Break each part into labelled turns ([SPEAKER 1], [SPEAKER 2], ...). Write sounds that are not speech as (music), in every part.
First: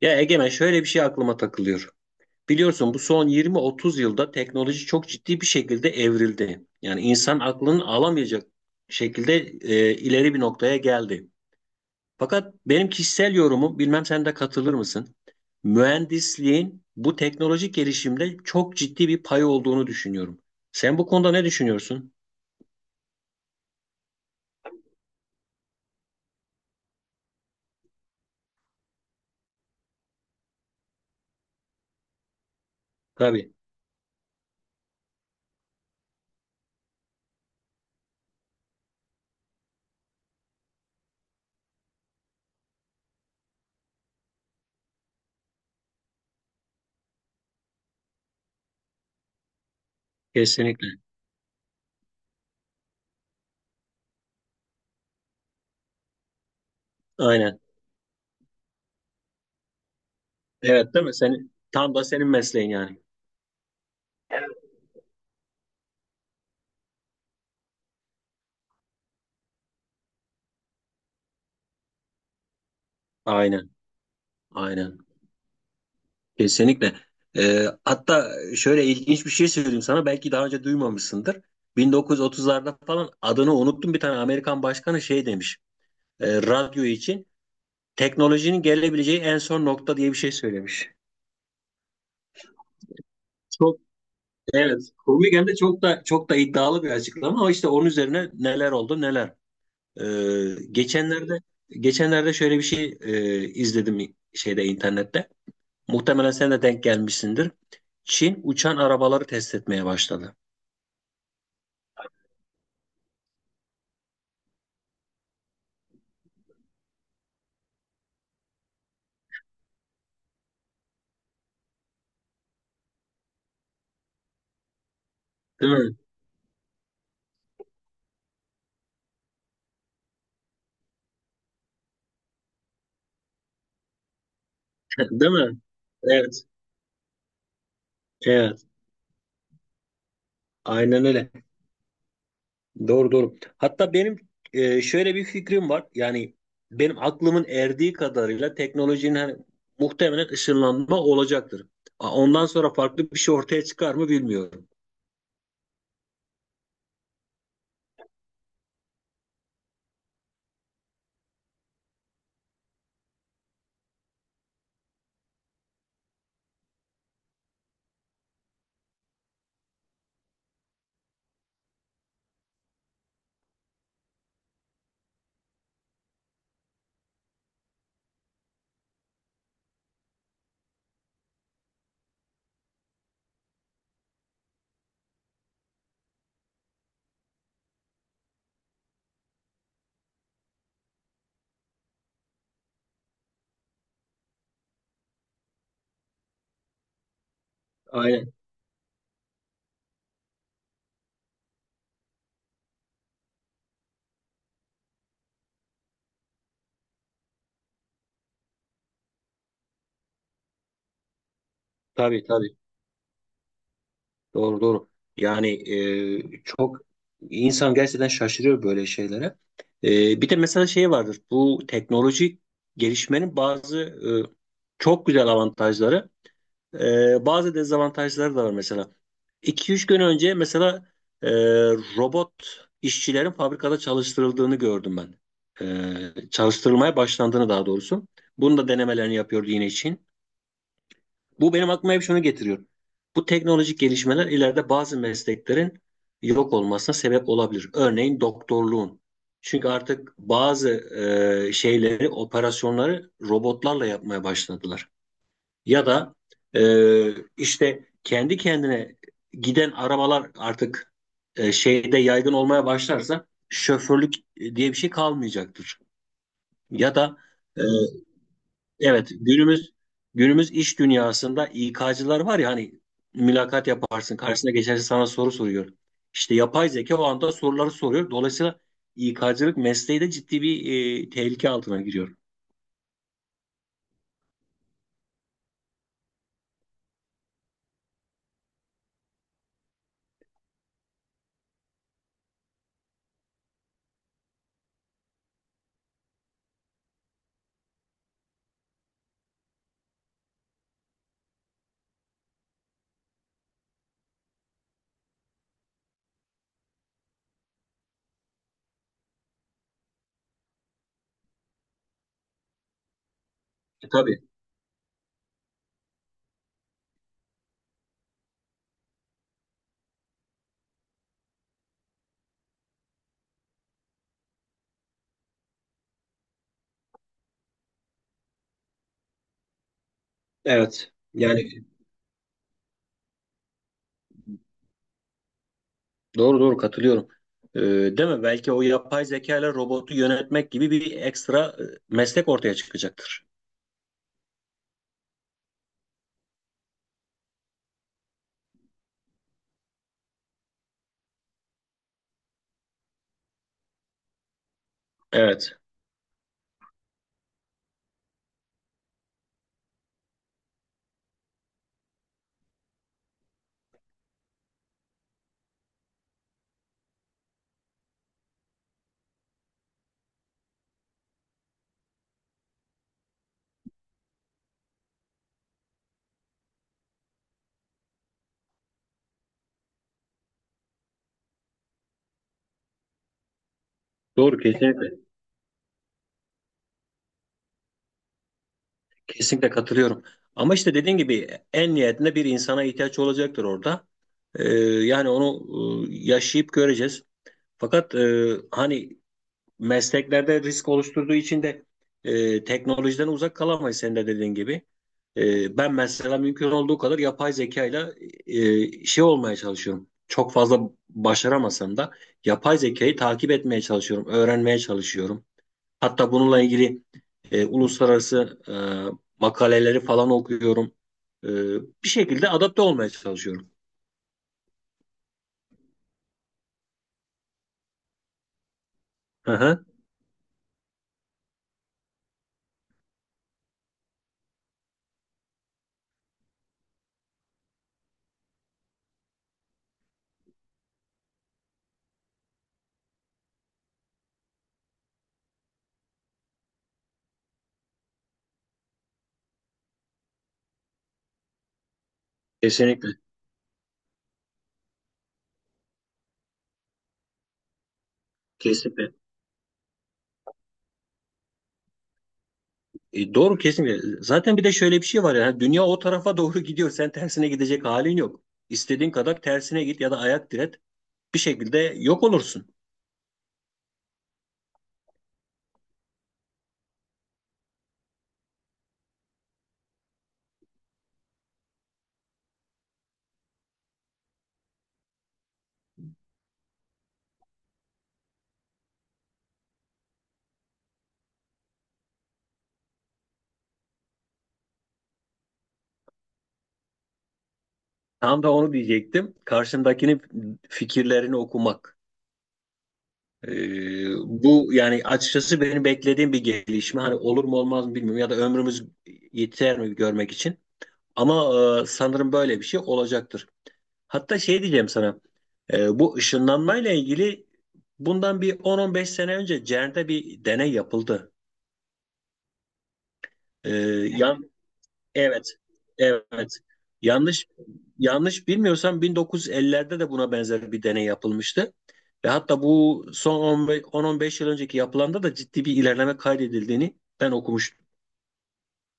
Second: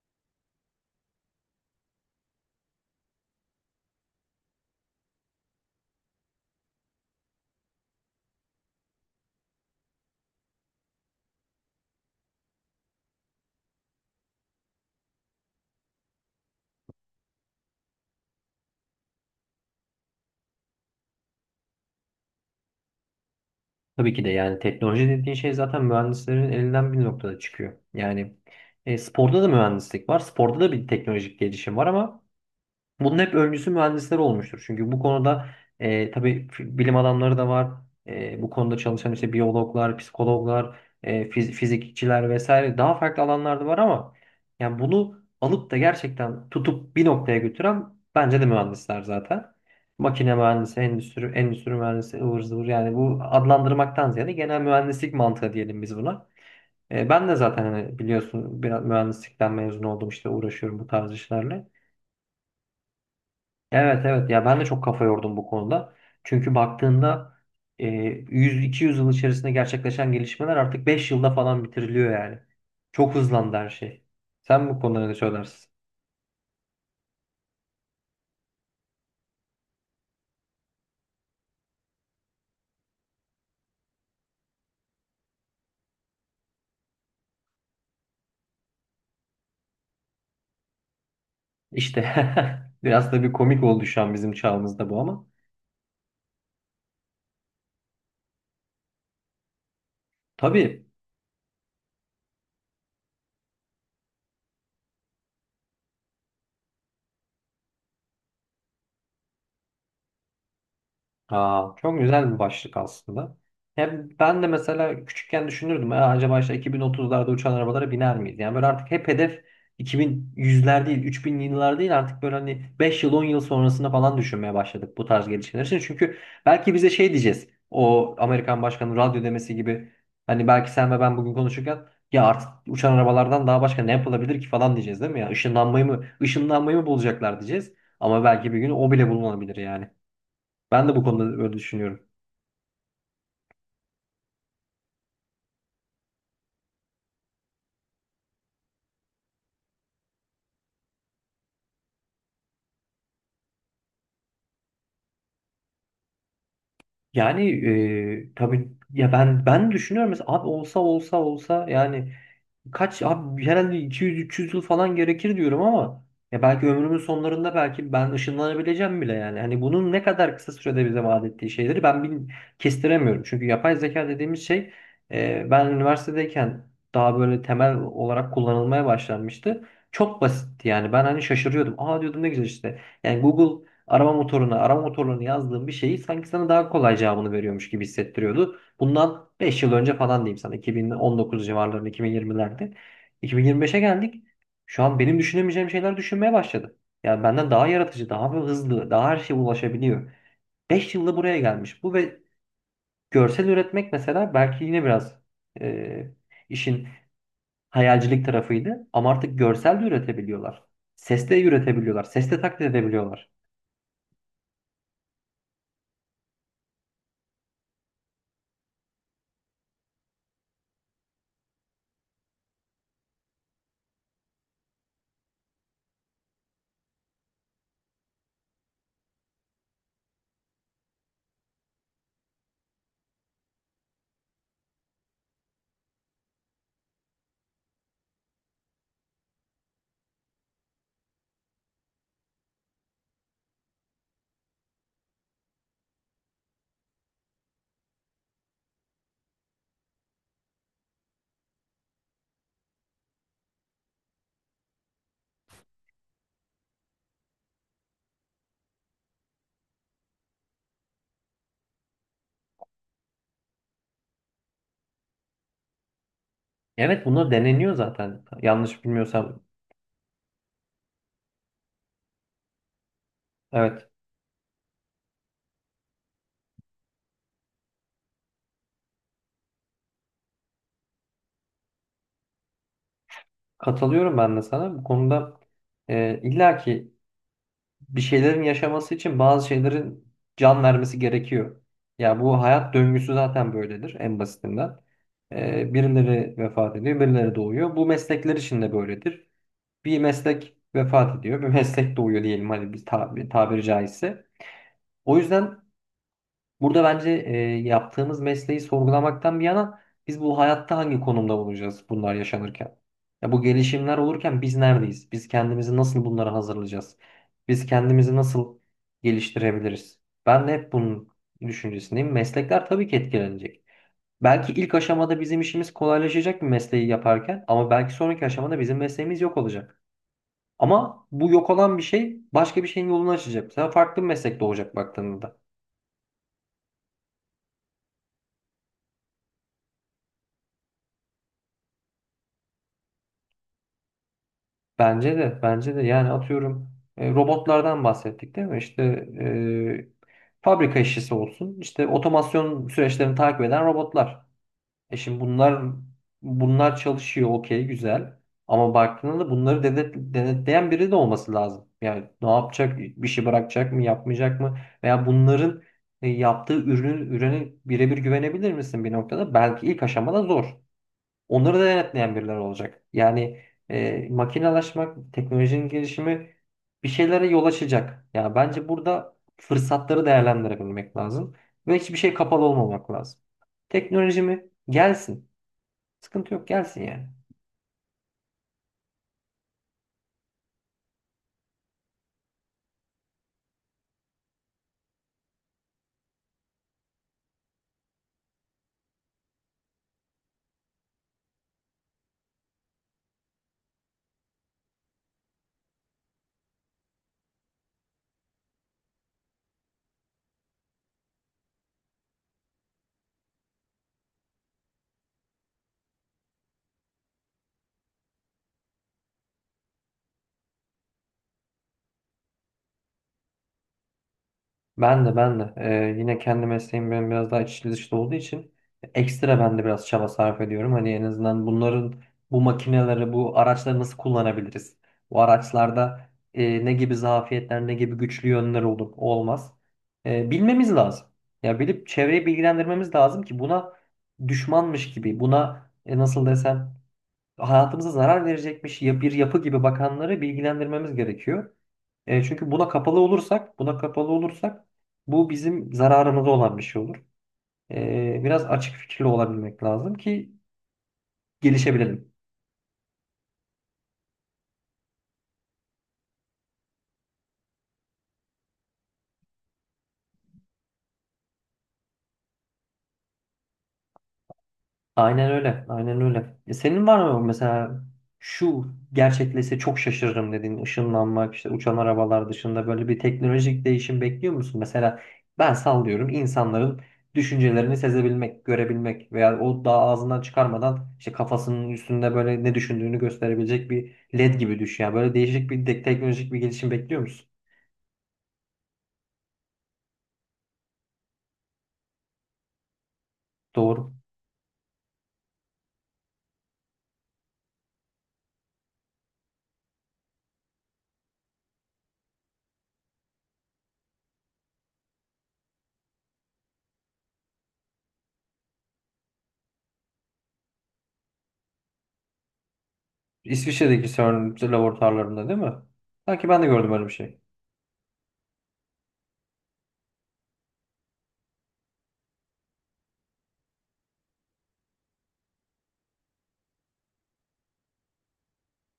[SPEAKER 1] Ya Egemen şöyle bir şey aklıma takılıyor. Biliyorsun bu son 20-30 yılda teknoloji çok ciddi bir şekilde evrildi. Yani insan aklının alamayacak şekilde ileri bir noktaya geldi. Fakat benim kişisel yorumum, bilmem sen de katılır mısın? Mühendisliğin bu teknolojik gelişimde çok ciddi bir payı olduğunu düşünüyorum. Sen bu konuda ne düşünüyorsun?
[SPEAKER 2] Tabii ki de, yani teknoloji dediğin şey zaten mühendislerin elinden bir noktada çıkıyor. Yani sporda da mühendislik var. Sporda da bir teknolojik gelişim var ama bunun hep
[SPEAKER 1] Tabii,
[SPEAKER 2] öncüsü mühendisler olmuştur. Çünkü bu konuda tabii, bilim adamları da var. Bu konuda çalışan işte biyologlar, psikologlar, fizikçiler vesaire, daha farklı alanlarda var ama yani bunu alıp da gerçekten tutup bir noktaya götüren bence de mühendisler zaten. Makine mühendisi,
[SPEAKER 1] kesinlikle.
[SPEAKER 2] endüstri mühendisi, ıvır zıvır, yani bu adlandırmaktan ziyade genel mühendislik mantığı diyelim biz buna. Ben de
[SPEAKER 1] Aynen.
[SPEAKER 2] zaten, hani biliyorsun, biraz mühendislikten mezun oldum, işte uğraşıyorum bu
[SPEAKER 1] Evet, değil
[SPEAKER 2] tarz
[SPEAKER 1] mi? Senin,
[SPEAKER 2] işlerle.
[SPEAKER 1] tam da senin mesleğin yani.
[SPEAKER 2] Evet, evet ya, ben de çok kafa yordum bu konuda. Çünkü baktığında, e, 100-200 yıl içerisinde gerçekleşen gelişmeler artık 5 yılda falan bitiriliyor yani. Çok hızlandı her
[SPEAKER 1] Aynen,
[SPEAKER 2] şey. Sen bu
[SPEAKER 1] aynen.
[SPEAKER 2] konuda ne söylersin?
[SPEAKER 1] Kesinlikle. Hatta şöyle ilginç bir şey söyleyeyim sana. Belki daha önce duymamışsındır. 1930'larda falan adını unuttum, bir tane Amerikan başkanı şey demiş. Radyo için teknolojinin gelebileceği en son nokta diye bir şey söylemiş.
[SPEAKER 2] İşte, (laughs) biraz da bir komik
[SPEAKER 1] Çok
[SPEAKER 2] oldu şu an bizim
[SPEAKER 1] evet,
[SPEAKER 2] çağımızda bu ama.
[SPEAKER 1] komik hem de, çok da iddialı bir açıklama, ama işte onun üzerine neler oldu neler. Ee,
[SPEAKER 2] Tabii.
[SPEAKER 1] geçenlerde geçenlerde şöyle bir şey izledim şeyde, internette. Muhtemelen sen de denk gelmişsindir. Çin uçan arabaları test etmeye başladı.
[SPEAKER 2] Aa, çok güzel bir başlık aslında. Hem ben de mesela küçükken düşünürdüm, "Aa, acaba işte 2030'larda uçan arabalara biner miyiz?" Yani böyle artık hep hedef 2100'ler değil, 3000'li yıllar değil, artık böyle hani 5 yıl 10 yıl sonrasına falan düşünmeye başladık bu tarz gelişmeler
[SPEAKER 1] Değil
[SPEAKER 2] için.
[SPEAKER 1] mi?
[SPEAKER 2] Çünkü belki bize şey diyeceğiz, o Amerikan başkanının radyo demesi gibi. Hani belki sen ve ben bugün konuşurken, "Ya artık uçan arabalardan daha başka ne yapılabilir ki?" falan diyeceğiz,
[SPEAKER 1] (laughs)
[SPEAKER 2] değil mi ya?
[SPEAKER 1] Değil mi?
[SPEAKER 2] Işınlanmayı mı,
[SPEAKER 1] Evet.
[SPEAKER 2] ışınlanmayı mı bulacaklar diyeceğiz. Ama belki bir
[SPEAKER 1] Evet.
[SPEAKER 2] gün o bile bulunabilir yani. Ben de bu
[SPEAKER 1] Aynen öyle.
[SPEAKER 2] konuda öyle düşünüyorum.
[SPEAKER 1] Doğru doğru. Hatta benim şöyle bir fikrim var. Yani benim aklımın erdiği kadarıyla teknolojinin hani muhtemelen ışınlanma olacaktır. Ondan sonra farklı bir şey ortaya çıkar mı bilmiyorum.
[SPEAKER 2] Yani tabii ya, ben düşünüyorum mesela, abi olsa olsa yani, kaç abi, herhalde 200-300 yıl falan gerekir diyorum. Ama ya belki ömrümün sonlarında, belki ben ışınlanabileceğim bile yani. Hani bunun ne kadar kısa sürede bize vaat ettiği şeyleri ben kestiremiyorum. Çünkü yapay zeka dediğimiz şey, ben üniversitedeyken daha böyle temel olarak kullanılmaya başlanmıştı. Çok basitti yani, ben hani şaşırıyordum. "Aa" diyordum, "ne güzel işte." Yani Google arama motoruna, arama motorlarını yazdığım bir şeyi sanki sana daha kolay cevabını veriyormuş gibi hissettiriyordu. Bundan 5 yıl önce falan diyeyim sana, 2019 civarlarında, 2020'lerde. 2025'e geldik. Şu an benim düşünemeyeceğim şeyler düşünmeye başladı. Yani benden daha yaratıcı, daha
[SPEAKER 1] Aynen.
[SPEAKER 2] hızlı, daha her şeye ulaşabiliyor. 5 yılda buraya gelmiş. Bu ve görsel üretmek mesela, belki yine biraz e, işin hayalcilik tarafıydı. Ama artık görsel de üretebiliyorlar. Ses de üretebiliyorlar.
[SPEAKER 1] Tabii
[SPEAKER 2] Ses de
[SPEAKER 1] tabii.
[SPEAKER 2] taklit edebiliyorlar.
[SPEAKER 1] Doğru doğru. Yani çok insan gerçekten şaşırıyor böyle şeylere. E, bir de mesela şey vardır. Bu teknolojik gelişmenin bazı çok güzel avantajları, bazı dezavantajları da var mesela. İki üç gün önce mesela e, robot işçilerin fabrikada çalıştırıldığını gördüm ben. Çalıştırılmaya başlandığını daha doğrusu. Bunun da denemelerini yapıyordu yine Çin. Bu benim aklıma hep şunu getiriyor. Bu teknolojik gelişmeler ileride bazı mesleklerin yok olmasına sebep olabilir. Örneğin doktorluğun. Çünkü artık bazı şeyleri, operasyonları robotlarla yapmaya başladılar. Ya da e, işte kendi kendine giden arabalar artık şeyde yaygın olmaya başlarsa, şoförlük diye bir şey kalmayacaktır. Ya
[SPEAKER 2] Evet,
[SPEAKER 1] da
[SPEAKER 2] bunlar
[SPEAKER 1] e,
[SPEAKER 2] deneniyor zaten, yanlış
[SPEAKER 1] evet,
[SPEAKER 2] bilmiyorsam.
[SPEAKER 1] günümüz iş dünyasında İK'cılar var ya hani, mülakat
[SPEAKER 2] Evet.
[SPEAKER 1] yaparsın karşısına geçerse sana soru soruyor. İşte yapay zeka o anda soruları soruyor. Dolayısıyla İK'cılık mesleği de ciddi bir tehlike altına giriyor.
[SPEAKER 2] Katılıyorum ben de sana. Bu konuda illa ki bir şeylerin yaşaması için bazı şeylerin can vermesi gerekiyor. Ya bu hayat döngüsü zaten böyledir, en basitinden. Birileri vefat ediyor, birileri doğuyor. Bu meslekler için de böyledir. Bir meslek vefat ediyor, bir (laughs) meslek doğuyor, diyelim hadi, bir tabiri caizse. O yüzden burada, bence, yaptığımız mesleği sorgulamaktan bir yana, biz bu hayatta hangi konumda olacağız bunlar yaşanırken? Ya bu
[SPEAKER 1] E,
[SPEAKER 2] gelişimler
[SPEAKER 1] tabii.
[SPEAKER 2] olurken biz neredeyiz? Biz kendimizi nasıl bunlara hazırlayacağız? Biz kendimizi nasıl geliştirebiliriz? Ben de hep bunun düşüncesindeyim. Meslekler tabii ki etkilenecek. Belki ilk aşamada bizim işimiz kolaylaşacak bir mesleği yaparken, ama belki sonraki aşamada bizim mesleğimiz yok olacak.
[SPEAKER 1] Evet.
[SPEAKER 2] Ama bu
[SPEAKER 1] Yani
[SPEAKER 2] yok olan bir şey başka bir şeyin yolunu açacak. Mesela farklı bir meslek doğacak baktığında.
[SPEAKER 1] doğru doğru, katılıyorum. Değil mi? Belki o yapay zeka ile robotu yönetmek gibi bir ekstra meslek ortaya çıkacaktır.
[SPEAKER 2] Bence de, bence de. Yani atıyorum, robotlardan bahsettik değil mi? İşte, fabrika işçisi olsun, işte otomasyon süreçlerini takip eden robotlar. Şimdi
[SPEAKER 1] Evet.
[SPEAKER 2] bunlar çalışıyor, okey, güzel. Ama baktığında da bunları, devlet, denetleyen biri de olması lazım. Yani ne yapacak, bir şey bırakacak mı, yapmayacak mı? Veya bunların yaptığı ürünün, ürüne birebir güvenebilir misin bir noktada? Belki ilk aşamada zor; onları da denetleyen birileri olacak. Yani makinelaşmak, teknolojinin gelişimi bir şeylere yol açacak. Yani bence burada fırsatları değerlendirebilmek lazım ve hiçbir şey kapalı olmamak lazım. Teknoloji
[SPEAKER 1] Doğru,
[SPEAKER 2] mi?
[SPEAKER 1] kesinlikle.
[SPEAKER 2] Gelsin. Sıkıntı yok, gelsin yani.
[SPEAKER 1] Kesinlikle katılıyorum. Ama işte dediğin gibi en nihayetinde bir insana ihtiyaç olacaktır orada. Yani onu yaşayıp göreceğiz. Fakat hani mesleklerde risk oluşturduğu için de teknolojiden uzak kalamayız, sen de dediğin gibi. E, ben mesela mümkün olduğu kadar yapay zekayla şey olmaya çalışıyorum. Çok fazla başaramasam da yapay zekayı takip etmeye çalışıyorum, öğrenmeye çalışıyorum. Hatta bununla ilgili uluslararası makaleleri falan okuyorum. E, bir şekilde adapte olmaya çalışıyorum.
[SPEAKER 2] Ben de, yine, kendi mesleğim benim biraz daha içli dışlı olduğu için,
[SPEAKER 1] Hı
[SPEAKER 2] ekstra ben de
[SPEAKER 1] hı.
[SPEAKER 2] biraz çaba sarf ediyorum. Hani en azından bunların, bu makineleri, bu araçları nasıl kullanabiliriz? Bu araçlarda ne gibi zafiyetler, ne gibi güçlü yönler olur, o olmaz, bilmemiz lazım. Ya bilip çevreyi bilgilendirmemiz lazım ki, buna düşmanmış gibi, buna nasıl desem, hayatımıza zarar verecekmiş, ya, bir yapı gibi bakanları bilgilendirmemiz gerekiyor. Çünkü buna
[SPEAKER 1] Kesinlikle.
[SPEAKER 2] kapalı olursak, buna kapalı olursak, bu bizim zararımıza olan bir şey olur. Biraz açık
[SPEAKER 1] Kesinlikle.
[SPEAKER 2] fikirli olabilmek lazım ki gelişebilelim.
[SPEAKER 1] E, doğru, kesinlikle. Zaten bir de şöyle bir şey var ya. Dünya o tarafa doğru (laughs) gidiyor. Sen tersine gidecek halin yok. İstediğin kadar tersine git ya da ayak diret. Bir şekilde yok olursun.
[SPEAKER 2] Aynen öyle. Aynen öyle. Senin var mı mesela, şu gerçekleşse çok şaşırırım dediğin, ışınlanmak, işte uçan arabalar dışında böyle bir teknolojik değişim bekliyor musun? Mesela, ben sallıyorum, insanların düşüncelerini sezebilmek, görebilmek veya o daha ağzından çıkarmadan işte kafasının üstünde böyle ne düşündüğünü gösterebilecek bir led gibi düşün. Yani böyle değişik bir teknolojik bir gelişim bekliyor musun?
[SPEAKER 1] Tam da onu diyecektim. Karşındakinin fikirlerini okumak. E,
[SPEAKER 2] Doğru.
[SPEAKER 1] bu yani açıkçası benim beklediğim bir gelişme. Hani olur mu olmaz mı bilmiyorum. Ya da ömrümüz yeter mi görmek için. Ama sanırım böyle bir şey olacaktır. Hatta şey diyeceğim sana. Bu ışınlanmayla ilgili bundan bir 10-15 sene önce CERN'de bir deney yapıldı. E,
[SPEAKER 2] İsviçre'deki
[SPEAKER 1] yan
[SPEAKER 2] CERN
[SPEAKER 1] evet.
[SPEAKER 2] laboratuvarlarında değil mi? Sanki
[SPEAKER 1] Evet.
[SPEAKER 2] ben de gördüm öyle bir şey.
[SPEAKER 1] Yanlış yanlış bilmiyorsam 1950'lerde de buna benzer bir deney yapılmıştı. Ve hatta bu son 15 10-15 yıl önceki yapılanda da ciddi bir ilerleme kaydedildiğini ben okumuştum.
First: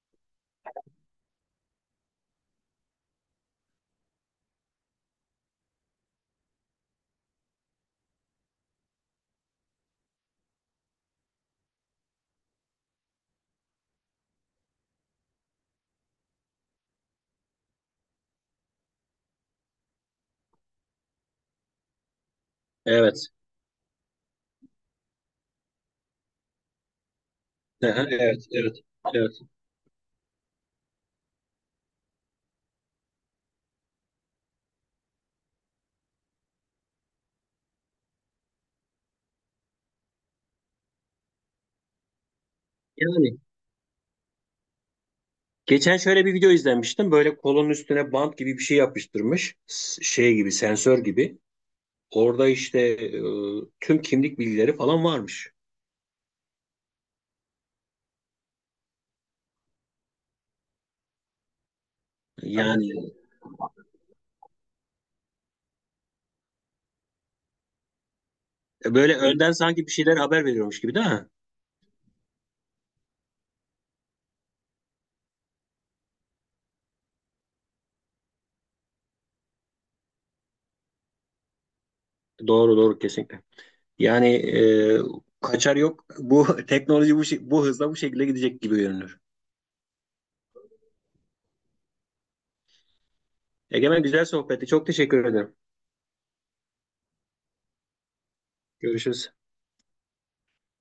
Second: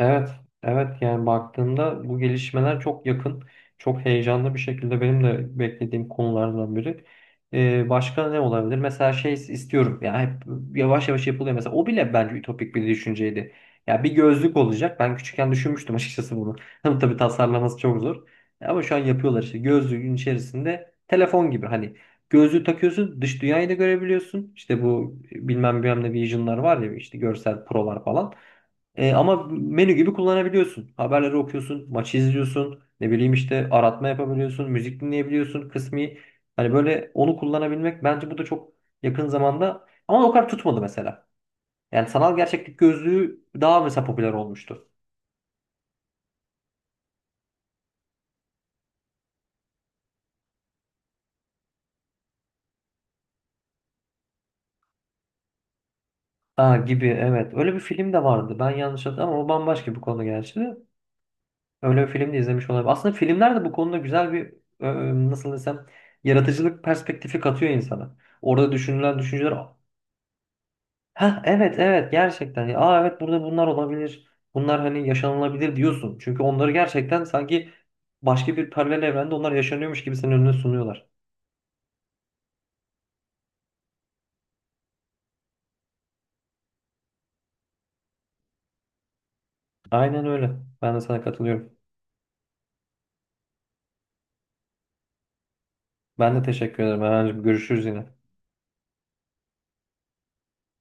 [SPEAKER 2] Evet, evet, yani baktığımda bu gelişmeler çok yakın, çok heyecanlı bir şekilde benim de beklediğim konulardan biri. Başka ne olabilir? Mesela şey istiyorum. Ya hep yavaş yavaş yapılıyor mesela; o bile bence ütopik bir düşünceydi. Ya, bir gözlük olacak. Ben küçükken düşünmüştüm açıkçası bunu. (laughs) Ama tabii tasarlaması çok zor. Ama şu an yapıyorlar işte. Gözlüğün içerisinde telefon gibi, hani, gözlüğü takıyorsun,
[SPEAKER 1] Evet.
[SPEAKER 2] dış dünyayı da görebiliyorsun. İşte bu bilmem bilmem ne vision'lar var ya, işte görsel prolar
[SPEAKER 1] Aha,
[SPEAKER 2] falan.
[SPEAKER 1] evet, evet,
[SPEAKER 2] E,
[SPEAKER 1] evet.
[SPEAKER 2] ama menü gibi kullanabiliyorsun. Haberleri okuyorsun, maçı izliyorsun, ne bileyim işte, aratma yapabiliyorsun, müzik dinleyebiliyorsun kısmi. Hani böyle onu kullanabilmek bence bu da çok yakın zamanda, ama o kadar tutmadı mesela. Yani sanal gerçeklik
[SPEAKER 1] Yani
[SPEAKER 2] gözlüğü daha mesela popüler olmuştu.
[SPEAKER 1] geçen şöyle bir video izlemiştim. Böyle kolonun üstüne bant gibi bir şey yapıştırmış. Şey gibi, sensör gibi. Orada işte tüm kimlik bilgileri falan varmış.
[SPEAKER 2] Aa, gibi, evet. Öyle bir film de vardı. Ben yanlış hatırladım, ama o bambaşka bir konu gerçi. Öyle bir film de
[SPEAKER 1] Aynen.
[SPEAKER 2] izlemiş olabilirim.
[SPEAKER 1] Yani evet.
[SPEAKER 2] Aslında filmler de bu konuda güzel bir, nasıl desem, yaratıcılık perspektifi katıyor insana. Orada
[SPEAKER 1] Böyle
[SPEAKER 2] düşünülen düşünceler.
[SPEAKER 1] önden sanki bir şeyler haber veriyormuş gibi, değil mi?
[SPEAKER 2] Ha, evet, evet, gerçekten. Ya, aa, evet, burada bunlar olabilir. Bunlar hani yaşanılabilir diyorsun. Çünkü onları gerçekten sanki başka bir paralel evrende onlar yaşanıyormuş gibi senin önüne sunuyorlar.
[SPEAKER 1] Doğru doğru, kesinlikle. Yani kaçar yok. Bu (laughs) teknoloji bu, bu hızla bu şekilde gidecek gibi görünür.
[SPEAKER 2] Aynen öyle. Ben de sana katılıyorum.
[SPEAKER 1] Egemen, güzel sohbetti. Çok teşekkür ederim.
[SPEAKER 2] Ben de teşekkür ederim. Erhan'cığım, görüşürüz yine.
[SPEAKER 1] Görüşürüz.